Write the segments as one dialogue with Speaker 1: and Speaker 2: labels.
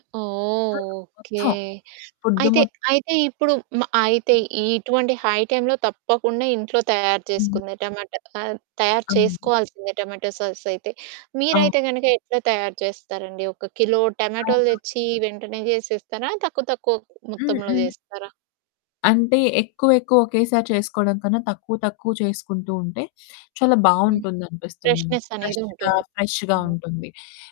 Speaker 1: ఓహ్!
Speaker 2: ఆ!
Speaker 1: ఓకే.
Speaker 2: మొత్తం ఫుడ్
Speaker 1: అయితే,
Speaker 2: మొ
Speaker 1: అయితే ఇప్పుడు మ అయితే ఇటువంటి హై టైమ్‌లొ తప్పకుండా ఇంట్లో తయారు చేసుకుంది టమాటా. కా తయారు
Speaker 2: అవును.
Speaker 1: చేసుకోవాల్సిందే టమాటో సాస్ అయితే.
Speaker 2: ఆ!
Speaker 1: మీరైతే కనుక ఎట్లా తయారు చేస్తారండి? ఒక కిలో టమాటోలు
Speaker 2: అవునా?
Speaker 1: తెచ్చి వెంటనే చేసేస్తారా? తక్కువ తక్కువ
Speaker 2: హ్మ్.
Speaker 1: మొత్తంలో
Speaker 2: హ్మ్.
Speaker 1: చేస్తారా?
Speaker 2: అంటే ఎక్కువ ఎక్కువ ఒకేసారి చేసుకోవడం కన్నా. తక్కువ తక్కువ చేసుకుంటూ ఉంటే, చాలా
Speaker 1: హ్మ్.
Speaker 2: బావుంటుంది అనిపిస్తుంది నాకు.
Speaker 1: ఫ్రెష్నెస్ అనేది
Speaker 2: ఫ్రెష్‌గా
Speaker 1: ఉంటుంది.
Speaker 2: ఫ్రెష్‌గా
Speaker 1: [unintelligible]
Speaker 2: ఉంటుంది.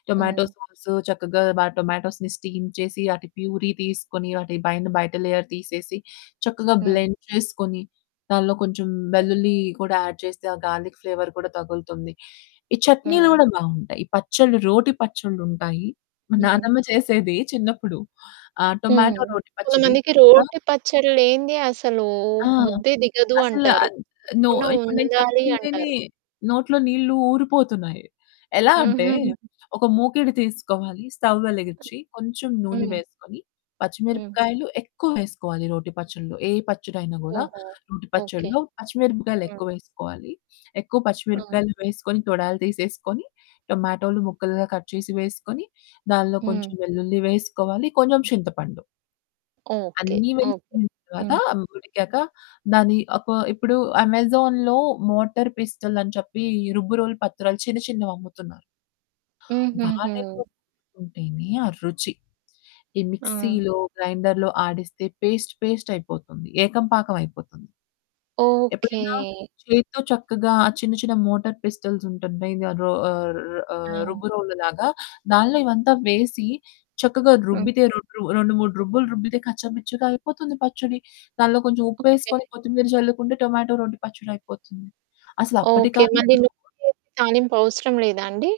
Speaker 2: టొమాటో
Speaker 1: హ్మ్.
Speaker 2: సాస్ చక్కగా టొమాటోస్‌ని స్టీమ్ చేసి ఆటి పూరీ తీసుకొని వాటి పైన బయట లేయర్ తీసేసి చక్కగా
Speaker 1: హ్మ్.
Speaker 2: బ్లెండ్ చేసుకొని. దాంట్లో కొంచెం
Speaker 1: హ్మ్.
Speaker 2: వెల్లుల్లి కూడా యాడ్ చేస్తే, ఆ గార్లిక్ ఫ్లేవర్ కూడా తగులుతుంది. ఈ చట్నీలు
Speaker 1: హ్మ్.
Speaker 2: కూడా బావుంటాయి. పచ్చడిలు రోటి పచ్చడ్లు ఉంటాయి. మా
Speaker 1: హ్మ్.
Speaker 2: నానమ్మ చేసేది చిన్నప్పుడు. ఆ
Speaker 1: హ్మ్.
Speaker 2: టొమాటో రోటి పచ్చడి.
Speaker 1: కొంతమందికి
Speaker 2: ఆ?
Speaker 1: రోటి పచ్చడి లేనిదే అసలు
Speaker 2: ఆ!
Speaker 1: ముద్దే దిగదు
Speaker 2: అసలు.
Speaker 1: అంటారు.
Speaker 2: అన్ నో.
Speaker 1: తప్పకుండా
Speaker 2: ఇప్పుడు నేను
Speaker 1: ఉండాలి
Speaker 2: చెప్తుంటేనే
Speaker 1: అంటారు.
Speaker 2: నోట్లో నీళ్ళు ఊరిపోతున్నాయి. ఎలా అంటే.
Speaker 1: హుహు.
Speaker 2: ఒక మూకిడి తీసుకోవాలి. స్టవ్ వెలిగించి. కొంచెం నూనె
Speaker 1: హ్మ్.
Speaker 2: వేసుకొని.
Speaker 1: హ్మ్.
Speaker 2: పచ్చిమిరపకాయలు ఎక్కువ వేసుకోవాలి రోటి పచ్చడిలో. ఏ పచ్చడి అయినా కూడా
Speaker 1: ఓహో!
Speaker 2: రోటి
Speaker 1: ఓకే.
Speaker 2: పచ్చడిలో పచ్చిమిరపకాయలు
Speaker 1: హ్మ్.
Speaker 2: ఎక్కువ వేసుకోవాలి. ఎక్కువ
Speaker 1: హ్మ్.
Speaker 2: పచ్చిమిరపకాయలు వేసుకొని తొడాలు తీసేసుకొని, టొమాటోలు ముక్కలుగా కట్ చేసి వేసుకొని. దానిలో
Speaker 1: హ్మ్.
Speaker 2: కొంచెం వెల్లుల్లి వేసుకోవాలి. కొంచెం చింతపండు.
Speaker 1: ఓకే.
Speaker 2: అన్ని
Speaker 1: ఓకే.
Speaker 2: వేసిన తర్వాత.
Speaker 1: హ్మ్.
Speaker 2: అవి ఉడికాక దాన్ని ఒక ఇప్పుడు అమెజాన్‌లో మోటార్ పిస్టోల్ అని చెప్పి రుబ్బురోలు పత్రాలు చిన్న చిన్నవి అమ్ముతున్నారు. వాటితో
Speaker 1: హుహుహు.
Speaker 2: రుబ్బుకుంటేనే ఆ రుచి. ఈ
Speaker 1: ఆ!
Speaker 2: మిక్సీ‌లో గ్రైండర్‌లో ఆడిస్తే, పేస్ట్ పేస్ట్ అయిపోతుంది. ఏకం పాకం అయిపోతుంది.
Speaker 1: ఓకే.
Speaker 2: ఎప్పుడైనా చేత్తో చక్కగా చిన్న చిన్న మోటార్ పిస్టల్స్ ఉంటాయి. మెయిన్‌గా రో ఆహ్ రు
Speaker 1: ఆ!
Speaker 2: రుబ్బు రోలు లాగా. దానిలో ఇవంతా వేసి చక్కగా
Speaker 1: హ్మ్.
Speaker 2: రుబ్బితే. రోమరు 2, 3 రుబ్బులు రుబ్బితే. కచ్చ పిచ్చగా అయిపోతుంది పచ్చడి. దానిలో కొంచెం ఉప్పు
Speaker 1: ఓకే.
Speaker 2: ఎసుకొని కొత్తిమీర చల్లుకుంటే టొమాటో రొటి పచ్చడి అయిపోతుంది. అసలు అప్పటి
Speaker 1: ఓకే. మళ్ళీ
Speaker 2: కాలంలో
Speaker 1: నూనెలో తాలింపు అవసరం లేదా అండి?